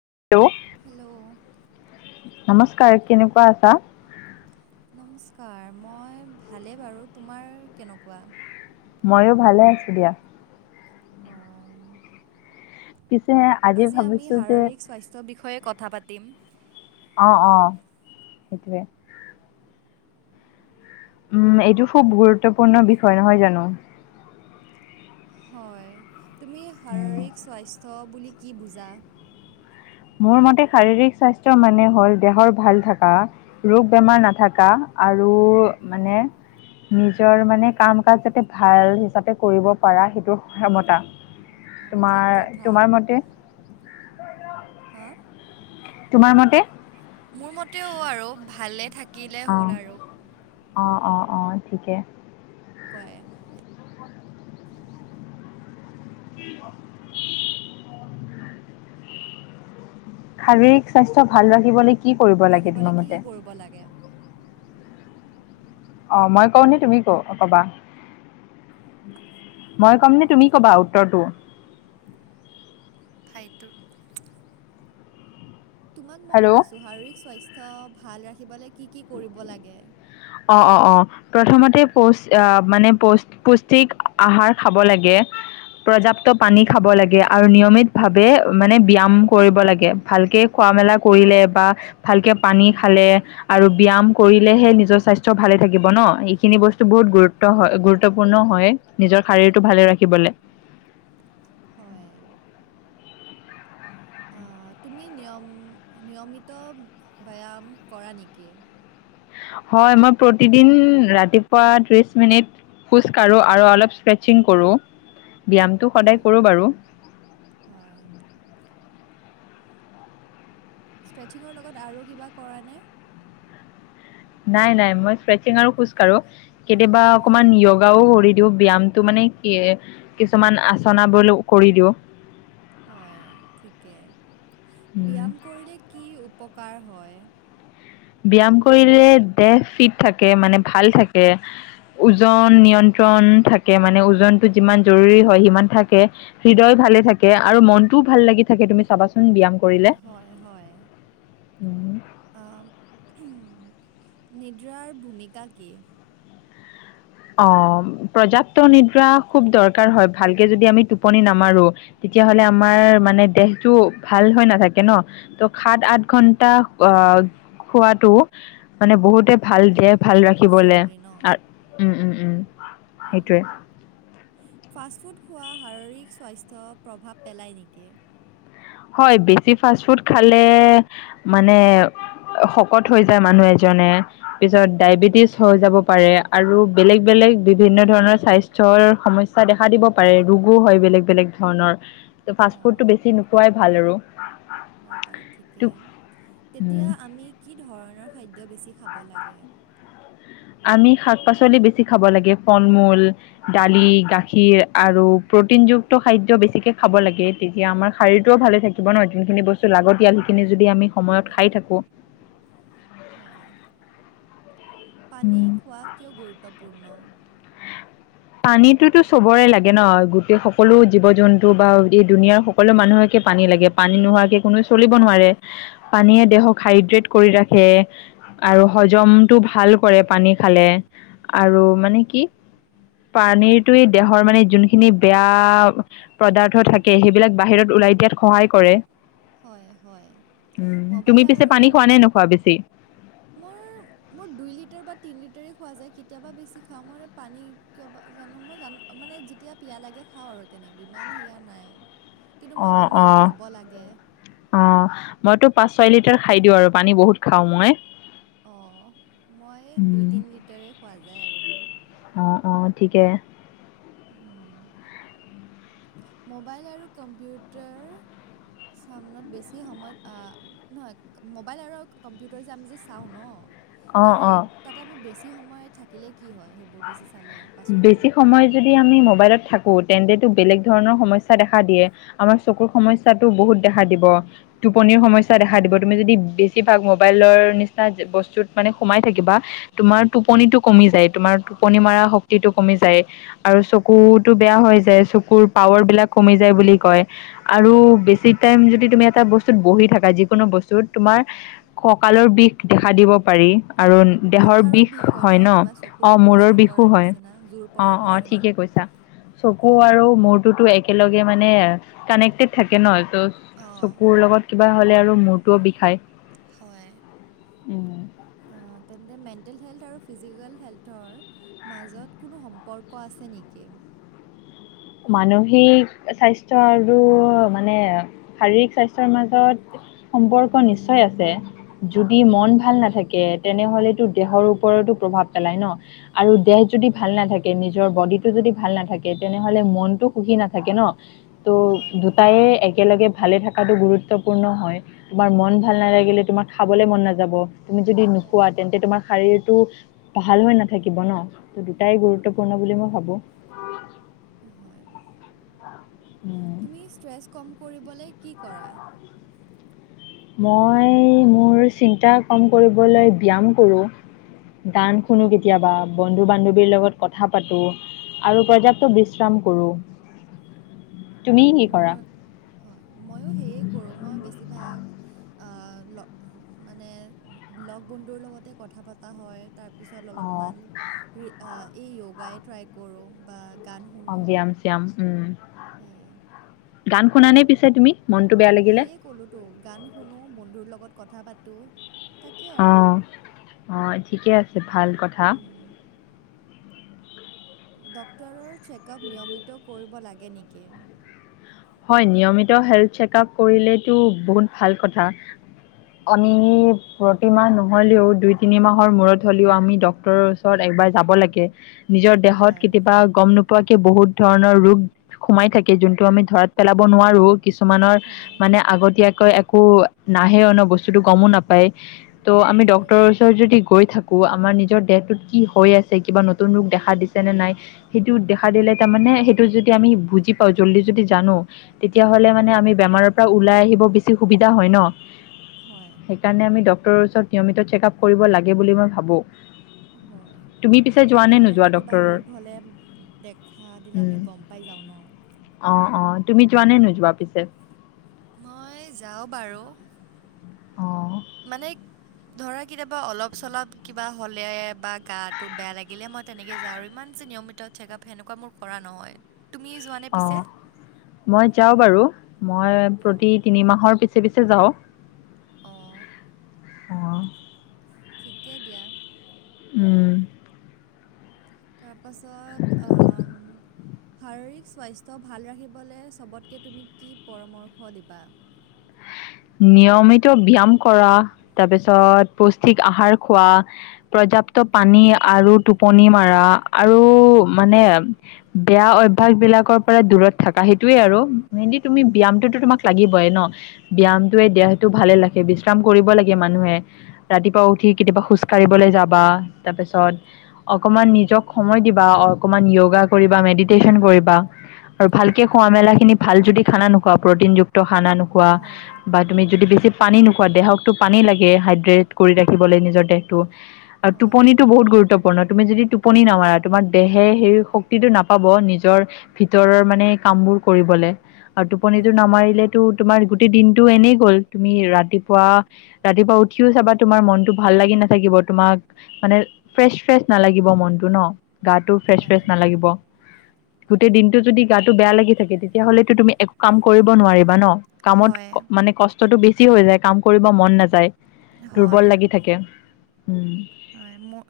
[unintelligible] Hello. নমস্কাৰ কেনেকুৱা আছা? নমস্কাৰ মই ভালে বাৰু তোমাৰ কেনেকুৱা? ময়ো ভালে আছোঁ দিয়া। অঁ পিছে আজি আমি ভাবিছো যে শাৰীৰিক স্বাস্থ্যৰ বিষয়ে কথা পাতিম। অঁ অঁ সেইটোৱেই। উম এইটো খুব গুৰুত্বপূৰ্ণ বিষয়, নহয় জানো? হয়। তুমি উম শাৰীৰিক স্বাস্থ্য বুলি কি বুজা? মোৰ মতে শাৰীৰিক স্বাস্থ্য মানে হল - দেহৰ ভাল থকা, ৰোগ বেমাৰ নাথকা। আৰু মানে, নিজৰ মানে কাম কাজ যাতে ভাল হিচাপে কৰিব পাৰা, সেইটো ক্ষমতা। অঁ ঠিক তোমাৰ কথা তোমাৰ মতে? হা? তোমাৰ মতে? মোৰ মতেওঁ আৰু ভালে থাকিলে হ'ল আৰু। অঁ অঁ ঠিকে। কাই [unintelligible] উ [unintelligible] শাৰীৰিক স্বাস্থ্য ভাল ৰাখিবলৈ কি কৰিব লাগে ৰাখিবলৈ তোমাৰ কি কি মতে? কৰিব লাগে অঁ মই কওঁ নি, তুমি ক কবা? মই কমনে, তুমি কবা উত্তৰটো? ফাইটুৰ [unintelligible] তোমাক মই হেল্ল' সুধিছোঁ শাৰীৰিক স্বাস্থ্য ভাল ৰাখিবলৈ কি কি কৰিব লাগে? অঁ অঁ অঁ প্ৰথমতে পৌ মানে পৌ পুষ্টিক আহাৰ খাব লাগে। পৰ্যাপ্ত পানী খাব লাগে আৰু নিয়মিত ভাৱে মানে ব্যাম কৰিব। লাগে ভালকে খোৱা মেলা কৰিলে বা ভালকে পানী খালে, আৰু ব্যায়াম কৰিলেহে নিজৰ স্বাস্থ্য ভালে থাকিব ন। এইখিনি বস্তু বহুত গুৰুত্ব হয় গুৰুত্বপূৰ্ণ। হয় নিজৰ শাৰীৰটো ভালে ৰাখিবলে। হয়। আহ, তুমি নিয়ম নিয়মিত ব্যাম কৰা নেকি? হয় মই প্ৰতিদিন ৰাতিপুৱা ত্ৰিশ মিনিট খোজ কাঢ়ো আৰু অলপ স্ক্ৰেচিং কৰোঁ। ব্যামটো সদায় হয় কৰোঁ বাৰু। হয় ষ্ট্ৰেছিঙৰ লগত আৰু কিবা কৰা নে? নাই নাই মই ষ্ট্ৰেচিং আৰু খোজ কাঢ়ো। কেতিয়াবা অঁ অকমান য়োগাও কৰো। দিওঁ ব্যামটো মানে কি কিছুমান আচনবোৰ কৰি দিওঁ। হয় ঠিকে। উম, ব্যাম কৰিলে কি উপকাৰ, হয়। ব্যাম কৰিলে দেহ ফিট থাকে মানে ভাল থাকে, ওজন নিয়ন্ত্ৰণ থাকে মানে ওজনটো যিমান জৰুৰী হয় সিমান থাকে হৃদয় ভাল, থাকে আৰু মনটো ভাল লাগি থাকে, তুমি চাবাচোন ব্যায়াম কৰিলে হয় হয়। উম। নিদ্ৰাৰ ভূমিকা কি? অ পৰ্যাপ্ত নিদ্ৰা খুব দৰকাৰ হয়, ভালকে যদি আমি টোপনি নামাৰো। তেতিয়াহলে আমাৰ মানে দেহটো ভাল হৈ নাথাকে ন, ত সাত আঠ ঘন্টা অ, খোৱাটো মানে বহুতে ভাল দিয়ে ভাল ৰাখিব নোৱাৰে। উম উম উম। ফাষ্ট ফুড, খোৱা শাৰীৰিক স্বাস্থ্য প্ৰভাৱ পেলায় নেকি? হয়, বেছি ফাষ্ট ফুড খালে মানে, শকত হৈ যায় মানুহ এজনে, পিছত ডায়েবেটিছ হৈ যাব পাৰে, আৰু বেলেগ বেলেগ, বিভিন্ন ধৰণৰ স্বাস্থ্যৰ সমস্যা দেখা দিব পাৰে, ৰোগো হয় বেলেগ বেলেগ ধৰণৰ। ফাষ্ট অঁ ফুডটো বেছি নোখোৱাই ভাল আৰু। হয় বাৰু ত' ঠিকেই। উম, তেতিয়া আমি কি ধৰণৰ খাদ্য বেছি খাব লাগে? আমি শাক-পাচলি বেছি খাব লাগে, ফল-মূল, দালি, গাখীৰ আৰু প্ৰটিনযুক্ত খাদ্য বেছিকে খাব লাগে, তেতিয়া আমাৰ শৰীৰটোও ভালে থাকিব নহ, যোনখিনি বস্তু লাগতিয়াল যদি আমি সময়ত হয় খাই থাকো। হয় পানী খোৱা কিয় গুৰুত্বপূৰ্ণ? [inaudible] পানীতোতো চবৰে লাগে ন, গোটেই সকলো জীৱ-জন্তু বা এই দুুনীয়াৰ সকলো মানুহকে পানী পানী লাগে, পানী নোহোৱাকে কোনো চলিব নোৱাৰে, পানীয়ে দেহক হাইড্ৰেট কৰি ৰাখে। আৰু হজমটো ভাল কৰে পানী খালে, আৰু মানে কি? পানীতয়ে দেহৰ মানে যোনখিনি বেয়া পদাৰ্থ থাকে, সেইবিলাক বাহিৰত ওলাই দিয়াত সহায় কৰে, হয় হয় উম, মোবাইল তুমি পিছে আৰু পানী খোৱা কম্পিউ নে নোখোৱা বেছি? মোৰ, মোৰ দুই লিটাৰ বা তিনি লিটাৰেই খোৱা যায়, কেতিয়াবা বেছি খাওঁ মই পানী, কিয় জানো, মই জানো, মানে যেতিয়া পিয়াহ লাগে খাওঁ আৰু তেনেকে, ইমান সেয়া নাই কিন্তু মই জনাত অ-অ, খাব লাগে অ'হ মইতো পাঁচ ছয় লিটাৰ খাই দিওঁ, আৰু পানী বহুত খাওঁ মই। অ, মই এই দুই, উম তিনি লিটাৰেই খোৱা যায় আৰু মোৰ। অ অ ঠিকে। মোবাইল আৰু কম্পিউটাৰ। চামনত, বেছি সময়ত নহয় মোবাইল আৰু কম্পিউটাৰ যে, আমি যে চাওঁ ন অঁ তাৰে, অঁ তাতে আমি বেছি সময় থাকিলে কি হয় সেইবোৰ বেছি চালে বা বেছি চলালে সময় যদি আমি মোবাইলত থাকো তেন্তে, বেলেগ ধৰণৰ সমস্যা দেখা দিয়ে, আমাৰ চকুৰ সমস্যাতো বহুত দেখা দিব। টোপনিৰ সমস্যা দেখা দিব, তুমি যদি বেছিভাগ মোবাইলৰ নিচিনা বস্তুত মানে সোমাই থাকিবা তোমাৰ টোপনিটো কমি যায়। তোমাৰ টোপনি মৰা শক্তিটো কমি যায়, আৰু চকুতো বেয়া হৈ যায়, চকুৰ পাৱাৰ বিলাক কমি যায়। বুলি কয়, আৰু বেছি টাইম যদি তুমি এটা বস্তুত বহি থাকা যিকোনো বস্তুত, তোমাৰ ককালৰ বিষ দেখা দিব পাৰি, আৰু দেহৰ মাথাৰো বিষ হয় ন? কিবা অ চকুটোত মূৰৰ প্ৰেছাৰ বিষো পৰাৰ হয়, নিচিনা জোৰ পৰাৰ অ-অ, নিচিনা ঠিকে কৈছা, চকু আৰু উম। মূৰতো এক এবিলাকে মানে কানেক্টেত থাকে ন, ত অঁ চকুৰ লগত কিবা হ'লে আৰু মূৰটোও বিষায়। হয়, উম অ, তেন্তে মেনটেল হেল্থ আৰু ফিজিকেল হেল্থৰ মাজত কোনো সম্পৰ্ক আছে নেকি? মানসিক স্বাস্থ্য আৰু মানে শাৰীৰিক স্বাস্থ্যৰ মাজত সম্পৰ্ক নিশ্চয় আছে। যদি মন ভাল নাথাকে, তেনেহলে তো দেহৰ ওপৰতো প্ৰভাৱ পেলায় ন আৰু দেহ- যদি ভাল নাথাকে, নিজৰ বডিটো যদি ভাল নাথাকে, তেনে তেনেহলে মনতো সুখী নাথাকে ন, ত হয় দুটায়ে একেলগে ভালে থকাটো গুৰুত্বপূৰ্ণ হয়, তোমাৰ মন ভাল নালাগিলে তোমাক খাবলৈ মন নাযাব। তুমি যদি হয় নোখোৱা, তেন্তে তোমাৰ শাৰীৰিক ভাল হৈ নাথাকিব ন, ত দুটাই হয় গুৰুত্বপূৰ্ণ বুলি মই ভাবো। হয় উম তুমি ষ্ট্ৰেছ কম কৰিবলৈ কি কৰা? মই, মোৰ চিন্তা কম কৰিবলৈ ব্যায়াম কৰোঁ। গান শুনো কেতিয়াবা, বন্ধু-বান্ধৱীৰ লগত কথা পাতো। আৰু পৰ্যাপ্ত বিশ্ৰাম কৰো, তুমি কি কৰা? মইয়ো সেয়ে কৰোঁ, মই বেছিভাগ মানে লগ বন্ধুৰ লগতে কথা পাতা হয়। তাৰপিছত অঁ অলপমান, ই যগায়ে ট্ৰাই কৰো বা গা অ, ব্যায়াম-চ্যায়াম, উম, সেয়ে গান শুনানে পিছে তুমি? মনটো বেয়া লাগিলে সেইয়ে ক'লো তো, গান শুনো, বন্ধুৰ লগত কথা পাতো। তাকে আৰু অঁ অঁ ঠিকে আছে ভাল কথা ডক্তৰৰ চেকআপ নিয়মিত কৰিব লাগে নেকি হয় নিয়মিত হেল্থ চেক আপ কৰিলেতো বহুত ভাল কথা আমি প্ৰতিমাহ নহলেও দুই তিনি মাহৰ মূৰত হ'লেও আমি ডক্তৰৰ ওচৰত এক বাৰ যাব লাগে নিজৰ দেহত হয় কেতিয়াবা গম নোপোৱাকৈ বহুত ধৰণৰ ৰোগ সোমাই থাকে যোনটো আমি ধৰাত পেলাব নোৱাৰোঁ কিছুমানৰ হয় মানে আগতীয়াকৈ এক একো নাহে অ বস্তুটো গমো নাপায় ত' আমি হয় ডক্তৰৰ ওচৰত যদি গৈ থাকো আমাৰ নিজৰ দেহটোত কি হৈ আছে কিবা নতুন ৰোগ দেখা দিছে নে নাই সেইটো দেখা দিলে তাৰমানে সেইটো যদি আমি বুজি পাওঁ জল্দি যদি জানো তেতিয়াহলে মানে আমি বেমাৰৰ পৰা ওলাই আহিব বেছি সুবিধা হয় ন হয় সেইকাৰণে আমি ডক্তৰৰ ওচৰত নিয়মিত চেক আপ কৰিব লাগে বুলি মই ভাবো [inaudible] তেতিয়া নে নোযোৱা আগতীয়াকৈ কিবা ডক্তৰৰ ৰোগ হ'লে দেখা দিলে আমি গম পাই যাওঁ ন অ অ তুমি যোৱা নে নোযোৱা পিছে মই যাওঁ বাৰু অঁ মানে ধৰা কেতিয়াবা অলপ চলপ কিবা হলে বা গাটো বেয়া লাগিলে মই তেনেকে যাওঁ ইমান নিয়মিত চেকআপ সেনেকুৱা মোৰ কৰা নহয় তুমি যোৱানে অ পিছে মই যাওঁ বাৰু মই অঁ প্ৰতি তিনিমাহৰ পিছে পিছে যাওঁ অ অ ঠিকে দিয়া উম তাৰপাছত শাৰীৰিক স্বাস্থ্য ভাল ৰাখিবলৈ চবতকৈ তুমি কি পৰামৰ্শ দিবা [unintelligible] নিয়মিত ব্যয়াম কৰা তাৰপিছত পুষ্টিক আহাৰ খোৱা প্ৰজা পৰ্যাপ্ত পানী আৰু টোপনি মাৰা আৰু মানে বেয়া অভ্যাস বিলাকৰ পৰা দূৰত থাকা সেইটোয়ে আৰু মেইনলি তুমি ব্যায়ামটোতো তোমাক লাগিবই ন' ব্যায়ামটোৱে দেহটো ভালে ৰাখে বিশ্ৰাম কৰিব লাগে মানুহে ৰাতিপুৱা উঠি কেতিয়াবা খোজ কঢ়িবলৈ যাবা তাৰপিছত অকমান নিজক সময় দিবা অকমান য়গা কৰিবা মেডিটেশ্যন কৰিবা আৰু ভালকে খোৱা-মেলা খিনি ভাল যদি খানা নোখোৱা প্ৰটিনযুক্ত খানা নোখোৱা বা হয় তুমি যদি বেছি পানী নোখোৱা দেহকতো পানী লাগে হাইড্ৰেট কৰি ৰাখিবলৈ নিজৰ দেহটো আৰু হয় টোপনিটো বহুত গুৰুত্ব তুমি যদি টোপনি নামাৰা তোমাৰ দেহে সেই শক্তিটো নাপাব নিজৰ ভিতৰৰ মানে কাম বোৰ কৰিবলে আৰু টোপনিতো হয় নামাৰিলেটো তোমাৰ তে দিনটো এনেই গ'ল তুমি ৰাতিপুৱা- ৰাতিপুৱা উঠিও চাবা তোমাৰ মনটো ভাল লাগি নাথাকিব। তোমাক মানে ফ্ৰেচ- ফ্ৰেচ নালাগিব মনটো ন' গাটো ফ্ৰেচ- ফ্ৰেচ হয় নালাগিব। গোটেই দিনটো যদি গাটো বেয়া লাগি থাকে তেতিয়াহ'লেটো তুমি একো কাম কৰিব নোৱাৰিবা ন' কামত হয়, মানে কষ্টটো বেছি হৈ যায় কাম কৰিব মন নাযায় দুৰ্বল হয়, লাগি থাকে। উম হয়, মোক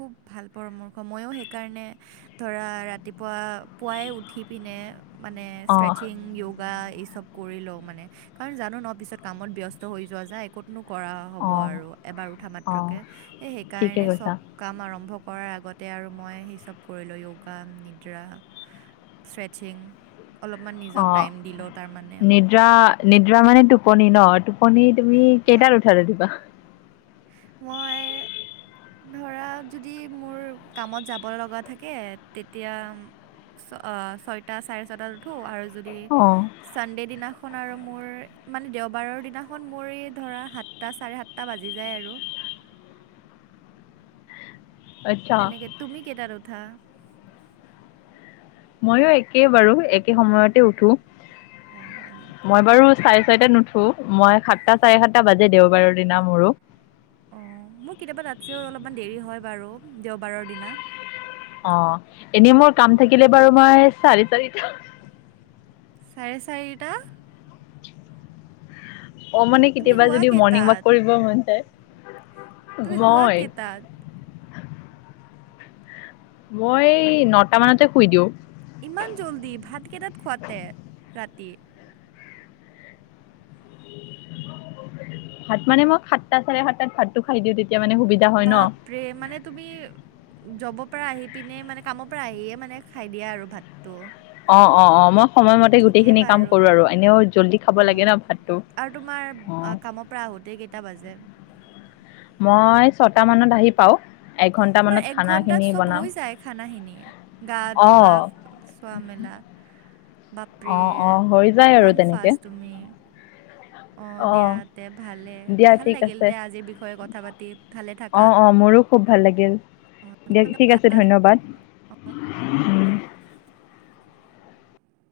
খুব ভাল পৰামৰ্শ মইয়ো সেইকাৰণে ধৰা ৰাতিপুৱা পুৱাই উঠি পিনে মানে অ ষ্ট্ৰেচিং য়গা এইচব কৰি লও মানে কাৰণ জানো ন' পিছত কামত ব্যস্ত হৈ যোৱা যায় কতনো কৰা অ হ'ব আৰু এবাৰ উঠা অ মাত্ৰকে এই ঠিকে সেইকাৰণে কৈছা চব কাম আৰু আৰম্ভ কৰাৰ আগতে আৰু মই সেই চব কৰিলো য়গা, নিদ্ৰা ষ্ট্ৰেছিং অলপমান অ নিজক টাইম দিলও তাৰমানে। নিদ্ৰা নিদ্ৰা মানে টোপনি ন টোপনি তুমি হয়, কেইটাত উঠা ৰাতিপুৱা? মই ধৰা যদি মোৰ কামত যাব লগা থাকে তেতিয়া ছয়টা চাৰে ছয়টাত উঠো আৰু যদি অ ছানডে দিনাখন আৰু মোৰ মানে দেওবাৰৰ দিনাখন মোৰ এই ধৰা সাতটা চাৰে সাতটা বাজি যায় আৰু। আচ্ছা তেনেকে তুমি কেইটাত উঠা? ময়ো একে বাৰু একে সময়তে উঠো। অঁ হয় নেকি মই বাৰু চাৰে চইতাত নুঠো। উঠো মই সাতটা চাৰে সাতটা বাজে দেওবাৰে দিনা মোৰো। অহ, মোৰ কেতিয়াবা তাতছেও অলপমান দেৰি হয় বাৰু দেওবাৰৰ দিনা। অহ, এনেই মোৰ কাম থাকিলে বাৰু মই চাৰি চাৰিটা চাৰে চাৰিটা অহ, মানে তুমি কেতিয়াবা শুৱা যদি মৰ্ণিং কেইটাত ৱাক কৰিব মন যায়। তুমি মই শুৱাকেতাত? মই নটা মানতে শুই দিওঁ। ইমান জল্দি ভাতকেইটাত খুৱাতে ৰাতি? ভাত মানে মই সাতটা চাৰে সাতটাত ভাতটো খাই দিওঁ তেতি বাপৰে মানে তুমি যবৰ পাৰা আহি পিনেই মানে কামৰ পৰা আহিয়ে মানে খাই দিয়া আৰু ভাতটো। অহ - অহ -অহ মই সময়মতে ঠিকে গোটেইখিনি কাম বাৰু। কৰো আৰু এনেও জল্দি খাব লাগে অ', ন' ভাতটো। আৰু তোমাৰ অ কামৰ পৰা আহোঁতেই কেইটা বাজে? মই ছটা মানত আহি পাওঁ। এঘন্টা তোমাৰ মানত এক খানাখিনি ঘন্টাত চব বনাওঁ হৈ যায় খানাখিনি গা অ ধোৱা চোৱা -মেলা অ বাপৰে অ হৈ যায় আৰু ইমান তেনেকে ফাষ্ট তুমি। [unintelligible] অহ, দিয়া তে ভালে দিয়া ভাল ঠিক লাগিল আছে তে আজিৰ বিষয়ে কথা পাতি ভালে অ থাকা। অ মোৰো খুব ভাল লাগিল দিয়ক ঠিক আছে ধন্যবাদ।